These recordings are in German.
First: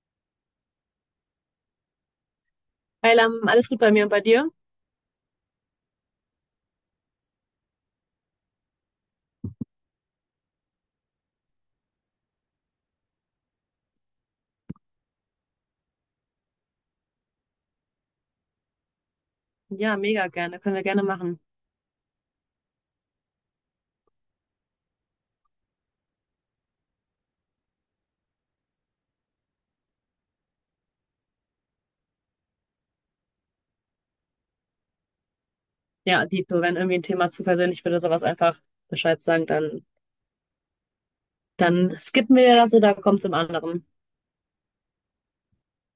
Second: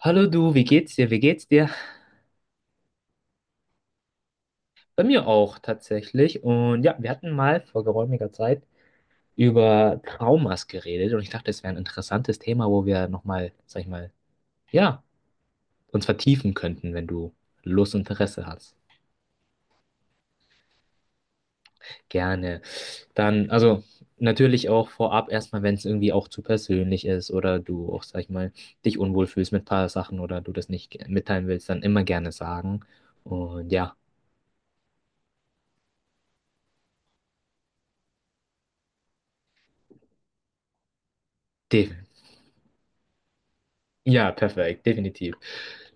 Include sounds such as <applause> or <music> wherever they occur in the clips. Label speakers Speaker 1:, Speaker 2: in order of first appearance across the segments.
Speaker 1: Hallo du, wie geht's dir?
Speaker 2: Hey Lam, alles gut bei mir und bei dir?
Speaker 1: Bei mir auch tatsächlich. Und ja, wir hatten mal vor geräumiger Zeit über Traumas geredet und ich dachte, es wäre ein interessantes Thema, wo wir nochmal, sag ich mal, ja, uns vertiefen könnten, wenn du Lust und Interesse hast.
Speaker 2: Ja, mega gerne. Können wir gerne machen.
Speaker 1: Gerne. Dann, also natürlich auch vorab erstmal, wenn es irgendwie auch zu persönlich ist oder du auch, sag ich mal, dich unwohl fühlst mit ein paar Sachen oder du das nicht mitteilen willst, dann immer gerne sagen. Und ja,
Speaker 2: Ja, dito, wenn irgendwie ein Thema zu persönlich wird oder sowas, einfach Bescheid sagen, dann,
Speaker 1: def
Speaker 2: dann skippen wir das oder kommt zum anderen.
Speaker 1: ja, perfekt, definitiv.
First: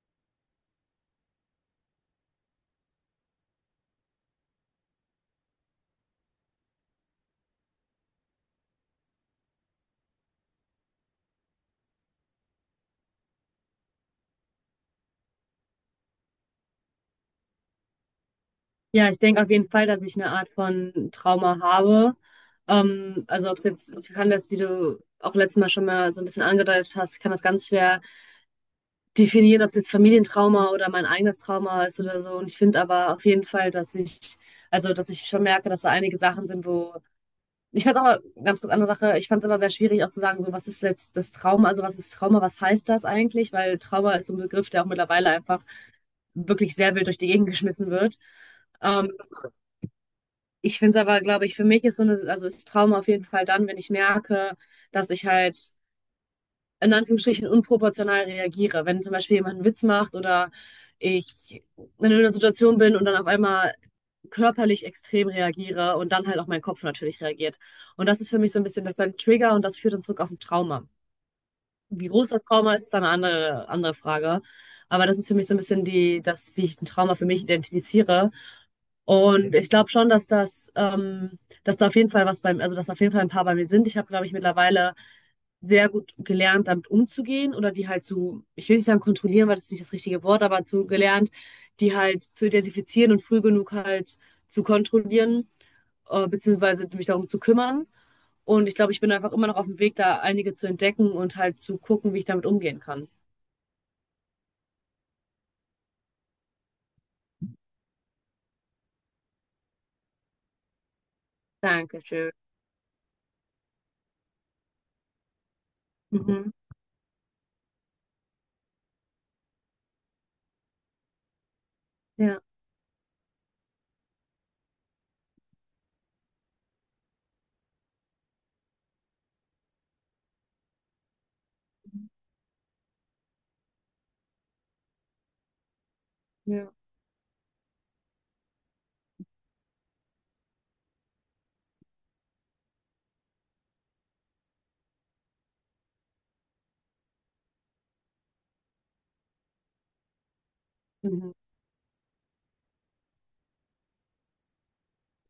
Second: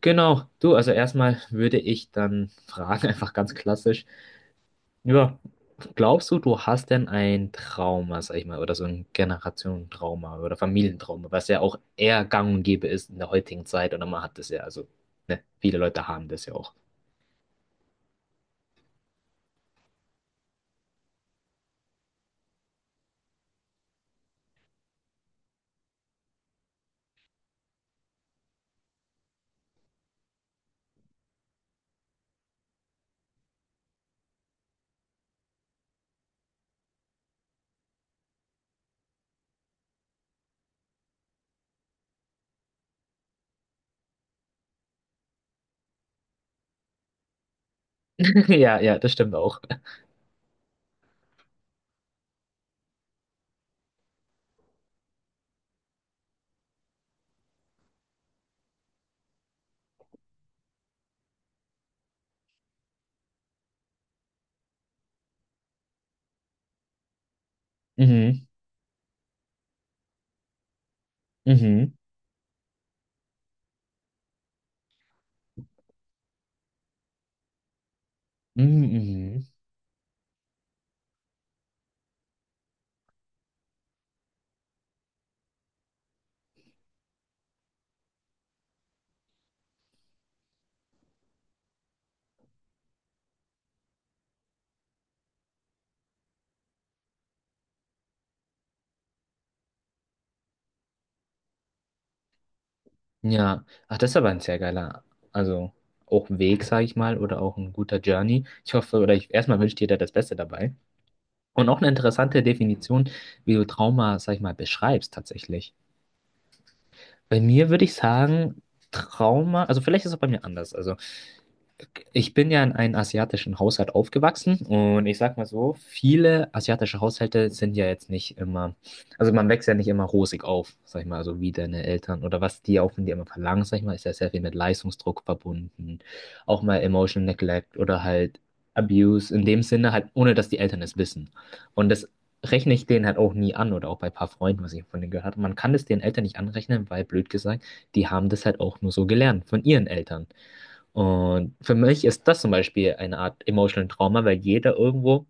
Speaker 1: Genau, du, also erstmal würde ich dann fragen, <laughs> einfach ganz klassisch, ja, glaubst du, du hast denn ein Trauma, sag ich mal, oder so ein Generationentrauma oder Familientrauma, was ja auch eher gang und gäbe ist in der heutigen Zeit oder man hat das ja, also, ne, viele Leute haben das ja auch.
Speaker 2: Ja, ich denke auf jeden Fall, dass ich eine Art von Trauma habe. Also ob es jetzt, ich kann das, wie du auch letztes Mal schon mal so ein bisschen angedeutet hast, ich kann das ganz schwer definieren, ob es jetzt Familientrauma oder mein eigenes Trauma ist oder so. Und ich finde aber auf jeden Fall, dass ich, also dass ich schon merke, dass da einige Sachen sind, wo. Ich fand es aber ganz kurz andere Sache. Ich fand es immer sehr schwierig, auch zu sagen, so, was ist jetzt das Trauma? Also, was ist Trauma? Was heißt das eigentlich? Weil Trauma ist so ein Begriff, der auch mittlerweile einfach wirklich sehr wild durch die Gegend geschmissen wird.
Speaker 1: <laughs> Ja, ja, das
Speaker 2: Ähm,
Speaker 1: stimmt auch. <laughs>
Speaker 2: ich finde es aber, glaube ich, für mich ist so eine, also ist Trauma auf jeden Fall dann, wenn ich merke, dass ich halt in Anführungsstrichen unproportional reagiere. Wenn zum Beispiel jemand einen Witz macht oder ich in einer Situation bin und dann auf einmal körperlich extrem reagiere und dann halt auch mein Kopf natürlich reagiert. Und das ist für
Speaker 1: Mhm,
Speaker 2: mich so ein bisschen, das ist ein Trigger und das führt uns zurück auf ein Trauma.
Speaker 1: mhm,
Speaker 2: Wie groß das Trauma ist, ist eine andere, andere Frage. Aber das ist für mich so ein bisschen die, das, wie ich ein Trauma für mich identifiziere.
Speaker 1: mhm, mhm.
Speaker 2: Und ich glaube schon, dass das, dass da auf jeden Fall was beim, also dass auf jeden Fall ein paar bei mir sind. Ich habe, glaube ich, mittlerweile sehr gut gelernt, damit umzugehen oder die halt zu, ich will nicht sagen kontrollieren, weil das ist nicht das richtige Wort, aber zu gelernt, die halt zu identifizieren und früh genug halt zu kontrollieren, beziehungsweise mich darum zu kümmern. Und ich glaube, ich bin einfach immer noch auf dem Weg, da einige zu entdecken und halt zu gucken, wie ich damit umgehen kann.
Speaker 1: Ja, ach, das ist aber ein sehr geiler, also auch Weg, sag ich mal, oder auch ein guter Journey. Ich hoffe, oder ich, erstmal wünsche dir da das Beste dabei. Und auch eine
Speaker 2: Dankeschön.
Speaker 1: interessante Definition, wie du Trauma, sag ich mal, beschreibst tatsächlich.
Speaker 2: Mhm.
Speaker 1: Bei mir würde ich sagen, Trauma, also vielleicht ist es auch bei mir anders. Also ich
Speaker 2: Ja,
Speaker 1: bin ja in einem asiatischen Haushalt aufgewachsen und ich sag mal so, viele asiatische Haushalte sind ja jetzt nicht immer, also man wächst ja nicht immer rosig auf, sag ich mal, also wie deine Eltern oder was die auch von dir immer verlangen, sag ich mal, ist ja sehr viel mit Leistungsdruck verbunden, auch
Speaker 2: ja.
Speaker 1: mal Emotional Neglect oder halt Abuse, in dem Sinne halt, ohne dass die Eltern es wissen. Und das rechne ich denen halt auch nie an oder auch bei ein paar Freunden, was ich von denen gehört habe. Man kann das den Eltern nicht anrechnen, weil blöd gesagt, die haben das halt auch nur so gelernt von ihren Eltern.
Speaker 2: Mhm.
Speaker 1: Und für mich ist das zum Beispiel eine Art Emotional Trauma, weil jeder irgendwo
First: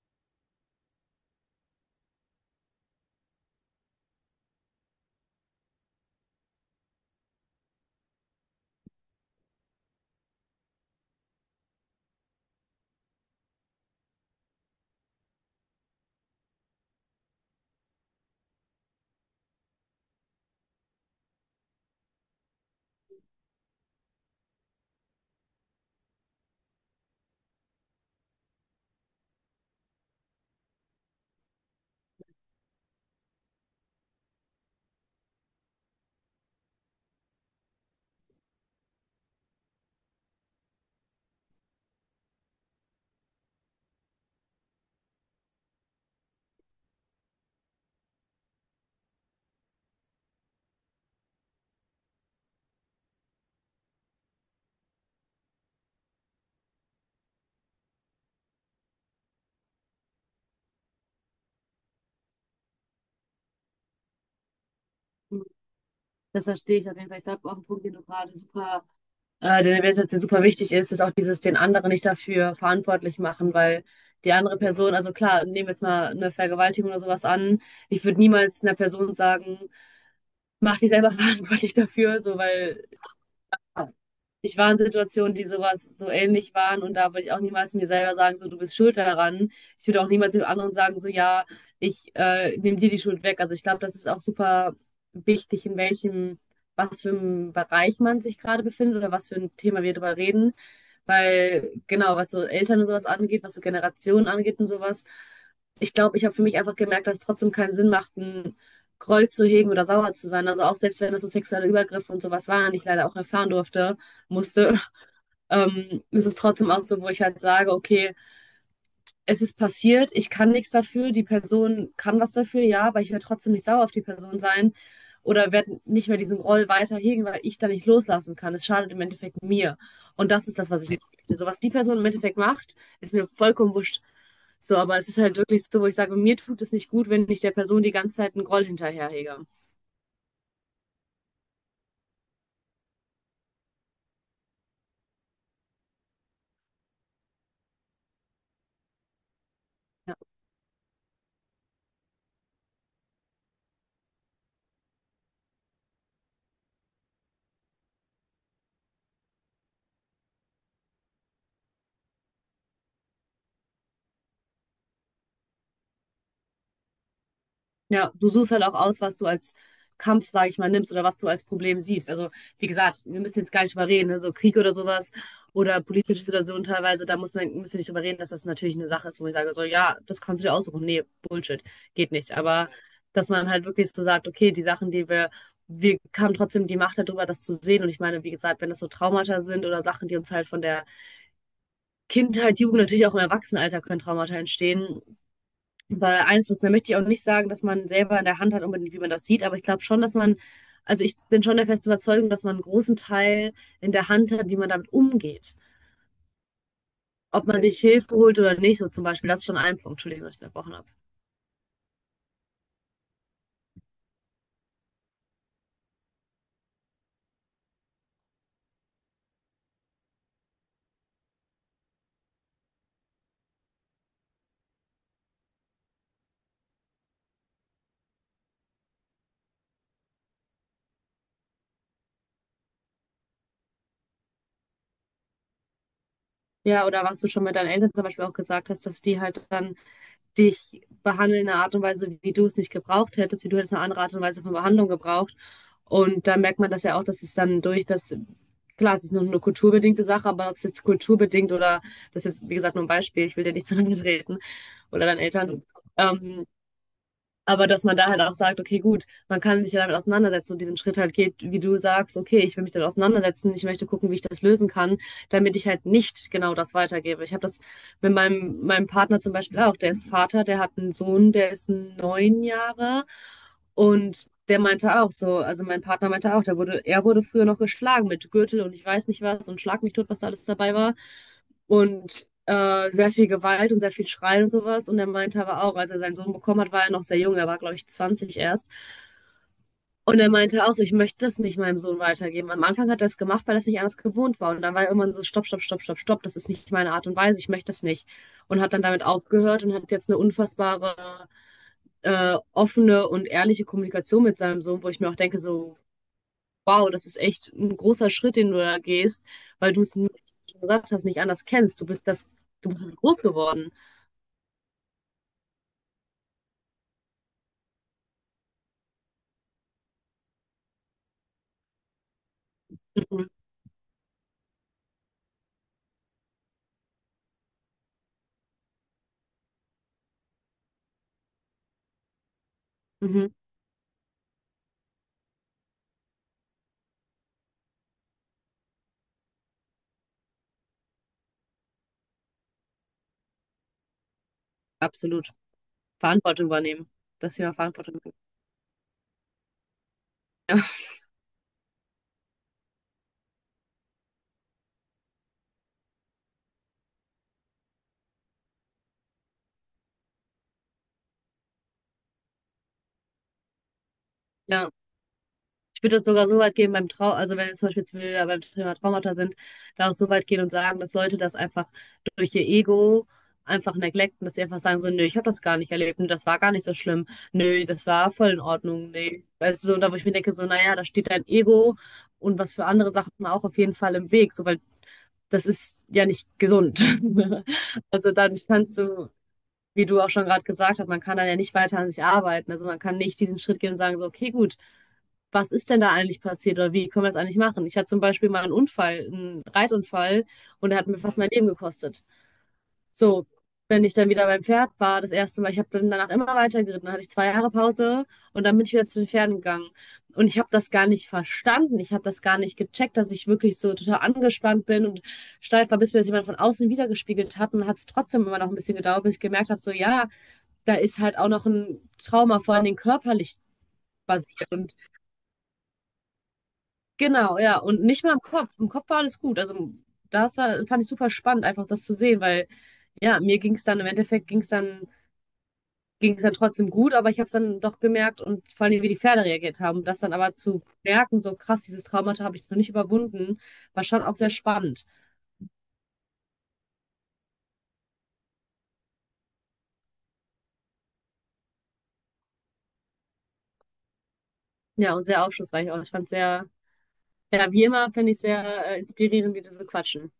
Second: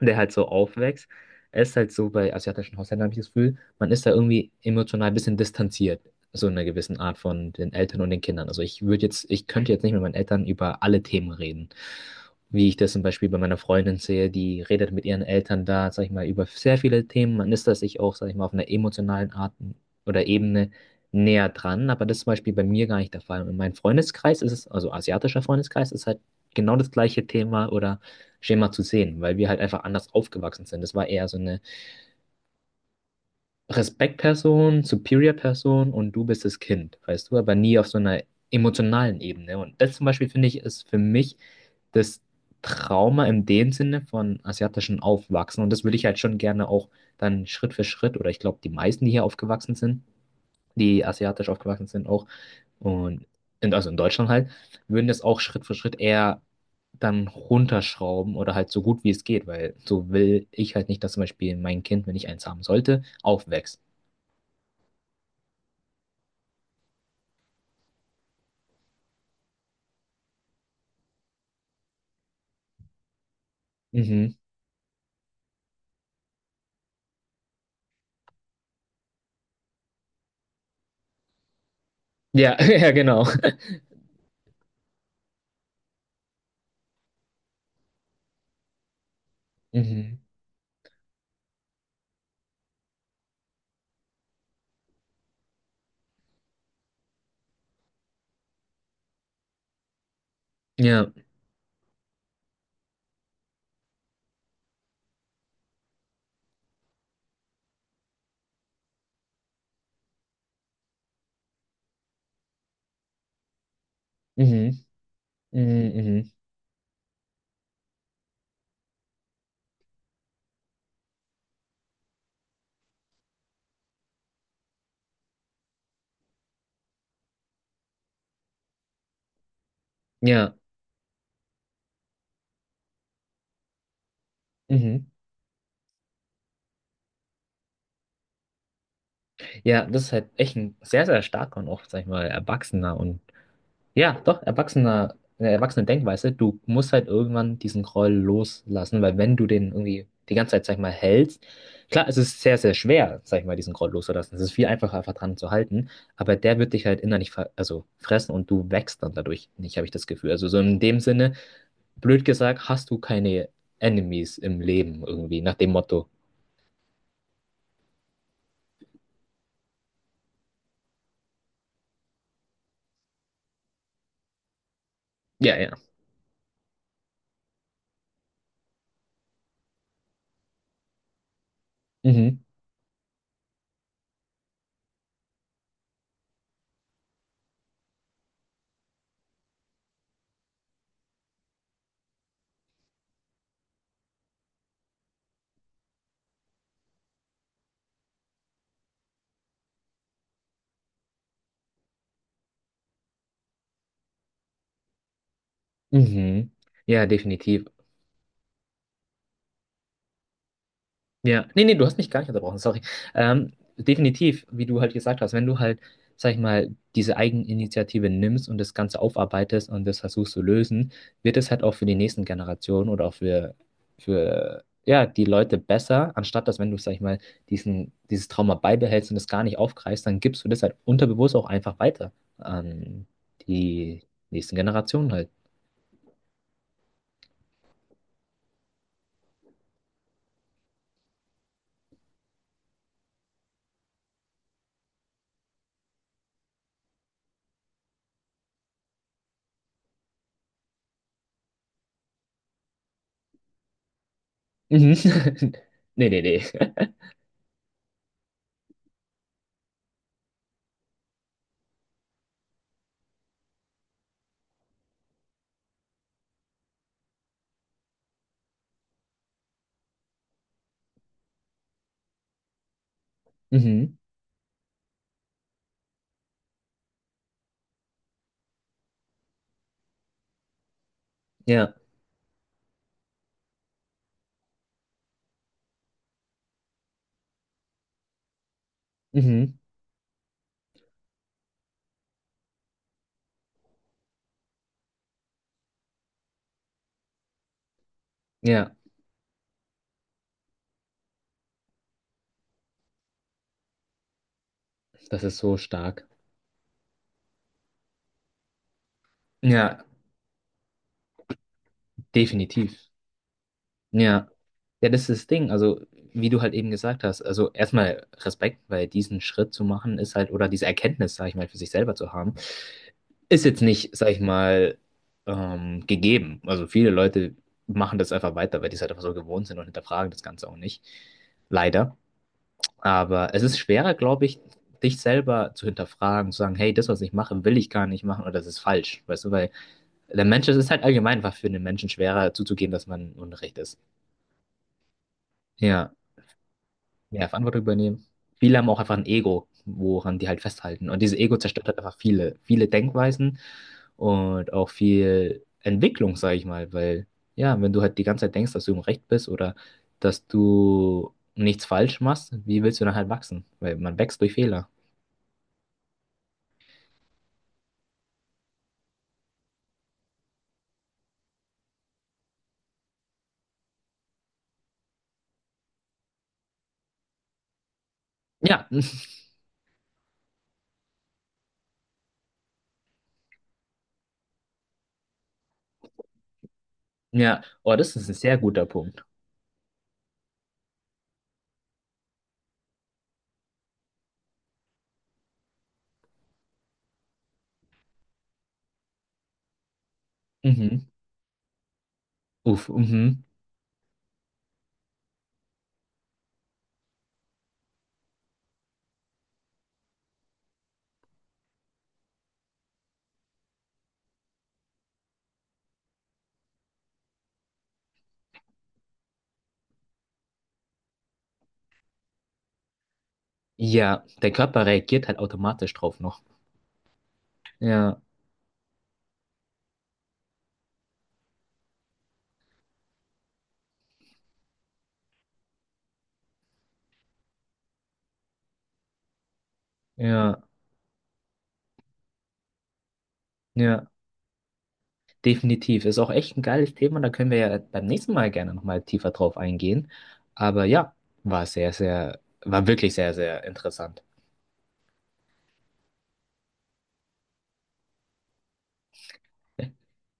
Speaker 1: der halt so aufwächst. Es ist halt so bei asiatischen Haushalten, habe ich das Gefühl, man ist da irgendwie emotional ein bisschen distanziert, so in einer gewissen Art von den Eltern und den Kindern. Also ich würde jetzt, ich könnte jetzt nicht mit meinen Eltern über alle Themen reden. Wie ich das zum Beispiel bei meiner Freundin sehe, die redet mit ihren Eltern da, sag ich mal, über sehr viele Themen. Man ist da sich auch, sag ich mal, auf einer emotionalen Art oder Ebene näher dran, aber das ist zum Beispiel bei mir gar nicht der Fall. Und in meinem Freundeskreis ist es, also asiatischer Freundeskreis, ist halt genau das gleiche Thema oder Schema zu sehen, weil wir halt einfach anders aufgewachsen sind. Das war eher so eine Respektperson, Superior-Person und du bist das Kind, weißt du, aber nie auf so einer emotionalen Ebene. Und das zum Beispiel finde ich ist für mich das Trauma in dem Sinne von asiatischen Aufwachsen. Und das würde ich halt schon gerne auch dann Schritt für Schritt oder ich glaube, die meisten, die hier aufgewachsen sind, die asiatisch aufgewachsen sind auch und in, also in Deutschland halt, würden das auch Schritt für Schritt eher dann runterschrauben oder halt so gut wie es geht, weil so will ich halt nicht, dass zum Beispiel mein Kind, wenn ich eins haben sollte, aufwächst.
Speaker 2: Mhm. Das verstehe ich auf jeden Fall. Ich glaube, auch ein Punkt, den du gerade super der Wertschätzung super wichtig ist, ist auch dieses den anderen nicht dafür verantwortlich machen, weil die
Speaker 1: Mhm.
Speaker 2: andere Person, also klar, nehmen wir jetzt mal eine Vergewaltigung oder sowas an, ich würde niemals einer Person sagen, mach dich selber <laughs> verantwortlich dafür, so
Speaker 1: Ja, <laughs>
Speaker 2: weil
Speaker 1: ja, genau.
Speaker 2: ich war in Situationen, die sowas so ähnlich waren und da würde ich auch niemals mir selber sagen, so du bist schuld daran. Ich würde auch
Speaker 1: Mhm.
Speaker 2: niemals dem anderen sagen, so ja, ich nehme dir die Schuld weg. Also ich glaube, das ist auch super wichtig, in welchem, was für einem Bereich man sich gerade befindet oder was für ein Thema wir darüber reden.
Speaker 1: Ja.
Speaker 2: Weil genau, was so Eltern und sowas angeht, was so Generationen angeht und sowas, ich glaube, ich habe für mich einfach gemerkt, dass es trotzdem keinen Sinn macht, einen Groll zu hegen oder sauer zu sein. Also auch selbst wenn das so sexuelle Übergriffe und sowas waren, die ich leider auch erfahren durfte, musste.
Speaker 1: Mhm. Mhm.
Speaker 2: Ist
Speaker 1: Mhm.
Speaker 2: es trotzdem auch so, wo ich halt sage, okay, es ist passiert, ich kann nichts dafür, die Person kann was dafür, ja, aber ich werde trotzdem nicht sauer auf die Person sein oder werde nicht mehr diesen Roll weiterhegen, weil ich da nicht loslassen kann. Es schadet im Endeffekt mir. Und das
Speaker 1: Ja.
Speaker 2: ist das, was ich nicht möchte. So was die Person im Endeffekt macht, ist mir vollkommen wurscht. So, aber
Speaker 1: Mhm.
Speaker 2: es ist halt wirklich so, wo ich sage, mir tut es nicht gut, wenn ich der Person die ganze Zeit einen Groll hinterherhege. Ja.
Speaker 1: Ja, das ist halt echt ein sehr, sehr starker und auch, sag ich mal, erwachsener und ja, doch, erwachsener, eine erwachsene Denkweise. Du musst halt irgendwann diesen Groll loslassen, weil wenn du den irgendwie die ganze Zeit, sag ich mal, hältst, klar, es ist sehr, sehr schwer, sag ich mal, diesen Groll loszulassen. Es ist viel einfacher, einfach dran zu halten, aber der wird dich halt innerlich ver also fressen und du wächst dann dadurch nicht, habe ich das Gefühl. Also so in dem Sinne, blöd gesagt, hast du keine Enemies im Leben irgendwie, nach dem Motto.
Speaker 2: Ja, du suchst halt auch aus, was du als Kampf, sage ich mal, nimmst oder was du als Problem siehst. Also, wie gesagt, wir müssen jetzt gar nicht drüber reden, ne? So Krieg oder sowas
Speaker 1: Ja, ja.
Speaker 2: oder politische Situationen teilweise, da muss man, müssen wir nicht drüber reden, dass das natürlich eine Sache ist, wo ich sage, so, ja, das kannst du dir aussuchen. Nee, Bullshit, geht nicht.
Speaker 1: Mhm.
Speaker 2: Aber dass man halt wirklich so sagt, okay, die Sachen, die wir, wir haben trotzdem die Macht darüber, das zu sehen. Und ich meine, wie gesagt, wenn das so Traumata sind oder Sachen, die uns halt von der Kindheit, Jugend, natürlich auch im Erwachsenenalter können Traumata entstehen, beeinflussen. Da möchte ich auch nicht sagen, dass man selber in der Hand hat, unbedingt, wie man das sieht, aber ich glaube schon, dass man, also ich bin schon der festen Überzeugung, dass man einen großen Teil in der Hand hat, wie man damit umgeht.
Speaker 1: Mhm. Ja,
Speaker 2: Ob man
Speaker 1: definitiv.
Speaker 2: sich Hilfe holt oder nicht, so zum Beispiel, das ist schon ein Punkt, Entschuldigung, dass ich unterbrochen habe.
Speaker 1: Ja, nee, nee, du hast mich gar nicht unterbrochen, sorry. Definitiv, wie du halt gesagt hast, wenn du halt, sag ich mal, diese Eigeninitiative nimmst und das Ganze aufarbeitest und das versuchst zu lösen, wird es halt auch für die nächsten Generationen oder auch für ja, die Leute besser, anstatt dass, wenn du, sag ich mal, dieses Trauma beibehältst und es gar nicht aufgreifst, dann gibst du das halt unterbewusst auch einfach weiter an die nächsten Generationen halt.
Speaker 2: Ja, oder was du schon mit deinen Eltern zum Beispiel auch gesagt hast, dass die halt dann dich behandeln in einer Art und Weise, wie du es nicht gebraucht hättest, wie du hättest eine andere Art und Weise von Behandlung gebraucht. Und da merkt man das ja auch, dass es dann durch das, klar, es ist noch eine kulturbedingte Sache, aber ob es jetzt kulturbedingt oder, das ist jetzt, wie gesagt, nur ein Beispiel, ich will dir nicht zu lange <laughs> treten
Speaker 1: Mhm.
Speaker 2: oder deinen Eltern,
Speaker 1: <laughs> Nee, nee,
Speaker 2: ähm,
Speaker 1: nee.
Speaker 2: aber dass man da halt auch sagt, okay, gut, man kann sich ja damit auseinandersetzen und diesen Schritt halt geht, wie du sagst, okay, ich will mich damit auseinandersetzen, ich möchte gucken, wie ich das lösen kann, damit ich halt nicht genau das weitergebe. Ich habe das mit meinem Partner zum Beispiel auch, der ist Vater, der hat einen Sohn, der ist 9 Jahre
Speaker 1: Mhm.
Speaker 2: und der meinte auch so, also mein Partner meinte auch, der wurde, er wurde früher noch geschlagen mit Gürtel und ich weiß nicht was und Schlag mich tot, was da alles dabei war
Speaker 1: Ja.
Speaker 2: und sehr viel Gewalt und sehr viel Schreien und sowas. Und er meinte aber auch, als er seinen Sohn bekommen hat, war er noch sehr jung, er war, glaube ich, 20 erst.
Speaker 1: Mhm.
Speaker 2: Und er meinte auch so, ich möchte das nicht meinem Sohn weitergeben. Am Anfang hat er es gemacht, weil er es nicht anders gewohnt war. Und dann war er irgendwann so, stopp, stopp, stopp, stopp, stopp, das ist nicht meine Art und Weise, ich möchte das nicht. Und hat
Speaker 1: Ja.
Speaker 2: dann damit aufgehört und hat jetzt eine unfassbare, offene und ehrliche Kommunikation mit seinem Sohn, wo ich mir auch
Speaker 1: Das ist
Speaker 2: denke,
Speaker 1: so
Speaker 2: so,
Speaker 1: stark.
Speaker 2: wow, das ist echt ein großer Schritt, den du da gehst, weil du
Speaker 1: Ja,
Speaker 2: es nicht, wie du schon gesagt hast, nicht anders kennst. Du bist das, du
Speaker 1: definitiv.
Speaker 2: bist groß geworden.
Speaker 1: Ja. Ja, das ist das Ding. Also, wie du halt eben gesagt hast, also erstmal Respekt, weil diesen Schritt zu machen ist halt, oder diese Erkenntnis, sag ich mal, für sich selber zu haben,
Speaker 2: Mhm.
Speaker 1: ist jetzt nicht, sag ich mal, gegeben. Also viele Leute machen das einfach weiter, weil die es halt einfach so gewohnt sind und hinterfragen das Ganze auch nicht. Leider.
Speaker 2: Mhm.
Speaker 1: Aber es ist schwerer, glaube ich, dich selber zu hinterfragen, zu sagen, hey, das, was ich mache, will ich gar nicht machen oder das ist falsch. Weißt du, weil der Mensch, es ist halt allgemein einfach für den Menschen schwerer zuzugeben, dass man Unrecht ist.
Speaker 2: Absolut.
Speaker 1: Ja,
Speaker 2: Verantwortung übernehmen.
Speaker 1: mehr
Speaker 2: Das Thema
Speaker 1: Verantwortung
Speaker 2: Verantwortung
Speaker 1: übernehmen.
Speaker 2: übernehmen.
Speaker 1: Viele haben auch einfach ein Ego, woran die halt
Speaker 2: Ja.
Speaker 1: festhalten. Und dieses Ego zerstört halt einfach viele, viele Denkweisen und auch viel Entwicklung, sage ich mal. Weil, ja, wenn du halt die ganze Zeit denkst, dass du im Recht bist oder dass du nichts falsch machst, wie willst du dann halt wachsen? Weil man wächst durch Fehler.
Speaker 2: Ja. Ich würde das sogar so weit gehen beim Trau, also wenn wir zum Beispiel jetzt wieder beim Thema Traumata sind, da auch so weit gehen und sagen, dass Leute das einfach durch ihr Ego einfach neglecten, dass sie einfach sagen so, nö, ich habe das gar nicht erlebt und das war gar nicht so schlimm. Nö, das war voll in
Speaker 1: Ja,
Speaker 2: Ordnung. Nee. Weißt du, so, da wo ich mir denke, so, naja, da steht dein Ego und was für andere Sachen auch auf jeden Fall im Weg, so, weil das ist ja nicht gesund.
Speaker 1: <laughs> ja, oh,
Speaker 2: <laughs>
Speaker 1: das ist
Speaker 2: Also
Speaker 1: ein
Speaker 2: dann
Speaker 1: sehr guter
Speaker 2: kannst
Speaker 1: Punkt.
Speaker 2: du, wie du auch schon gerade gesagt hast, man kann dann ja nicht weiter an sich arbeiten. Also man kann nicht diesen Schritt gehen und sagen, so, okay, gut, was ist denn da eigentlich passiert oder wie können wir das eigentlich machen? Ich hatte zum Beispiel mal einen Unfall, einen Reitunfall und der
Speaker 1: Mhm.
Speaker 2: hat mir fast mein Leben gekostet.
Speaker 1: Uff, mhm.
Speaker 2: So, wenn ich dann wieder beim Pferd war, das erste Mal, ich habe dann danach immer weiter geritten, dann hatte ich 2 Jahre Pause und dann bin ich wieder zu den Pferden gegangen. Und ich habe das gar nicht verstanden, ich habe das gar nicht gecheckt, dass ich wirklich so total angespannt bin und steif war, bis mir das jemand von außen wiedergespiegelt hat. Und hat es trotzdem immer noch ein bisschen gedauert, bis ich gemerkt habe, so ja, da ist halt auch noch ein Trauma, vor allen Dingen körperlich
Speaker 1: Ja, dein Körper
Speaker 2: basierend.
Speaker 1: reagiert halt automatisch drauf noch.
Speaker 2: Genau, ja. Und
Speaker 1: Ja,
Speaker 2: nicht mal im Kopf. Im Kopf war alles gut. Also das war, fand ich super spannend, einfach das zu sehen, weil ja, mir ging es dann im Endeffekt ging es dann trotzdem gut, aber ich habe es dann doch gemerkt und vor allem, wie die Pferde reagiert haben. Das dann aber
Speaker 1: ja,
Speaker 2: zu merken, so krass, dieses Traumata habe ich noch nicht überwunden, war
Speaker 1: ja,
Speaker 2: schon auch sehr spannend.
Speaker 1: definitiv. Ist auch echt ein geiles Thema. Da können wir ja beim nächsten Mal gerne nochmal tiefer drauf eingehen. Aber ja, war wirklich sehr, sehr interessant.
Speaker 2: Ja, und sehr aufschlussreich. Auch ich fand sehr, ja, wie immer finde ich sehr inspirierend, wie die so quatschen.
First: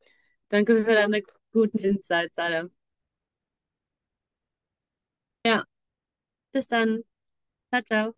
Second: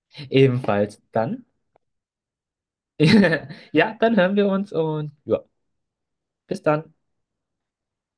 Speaker 2: Danke für
Speaker 1: Ebenfalls
Speaker 2: deine
Speaker 1: dann.
Speaker 2: guten Insights, alle.
Speaker 1: <laughs> Ja, dann hören wir uns und ja,
Speaker 2: Ja.
Speaker 1: bis
Speaker 2: Bis
Speaker 1: dann.
Speaker 2: dann. Ciao, ciao.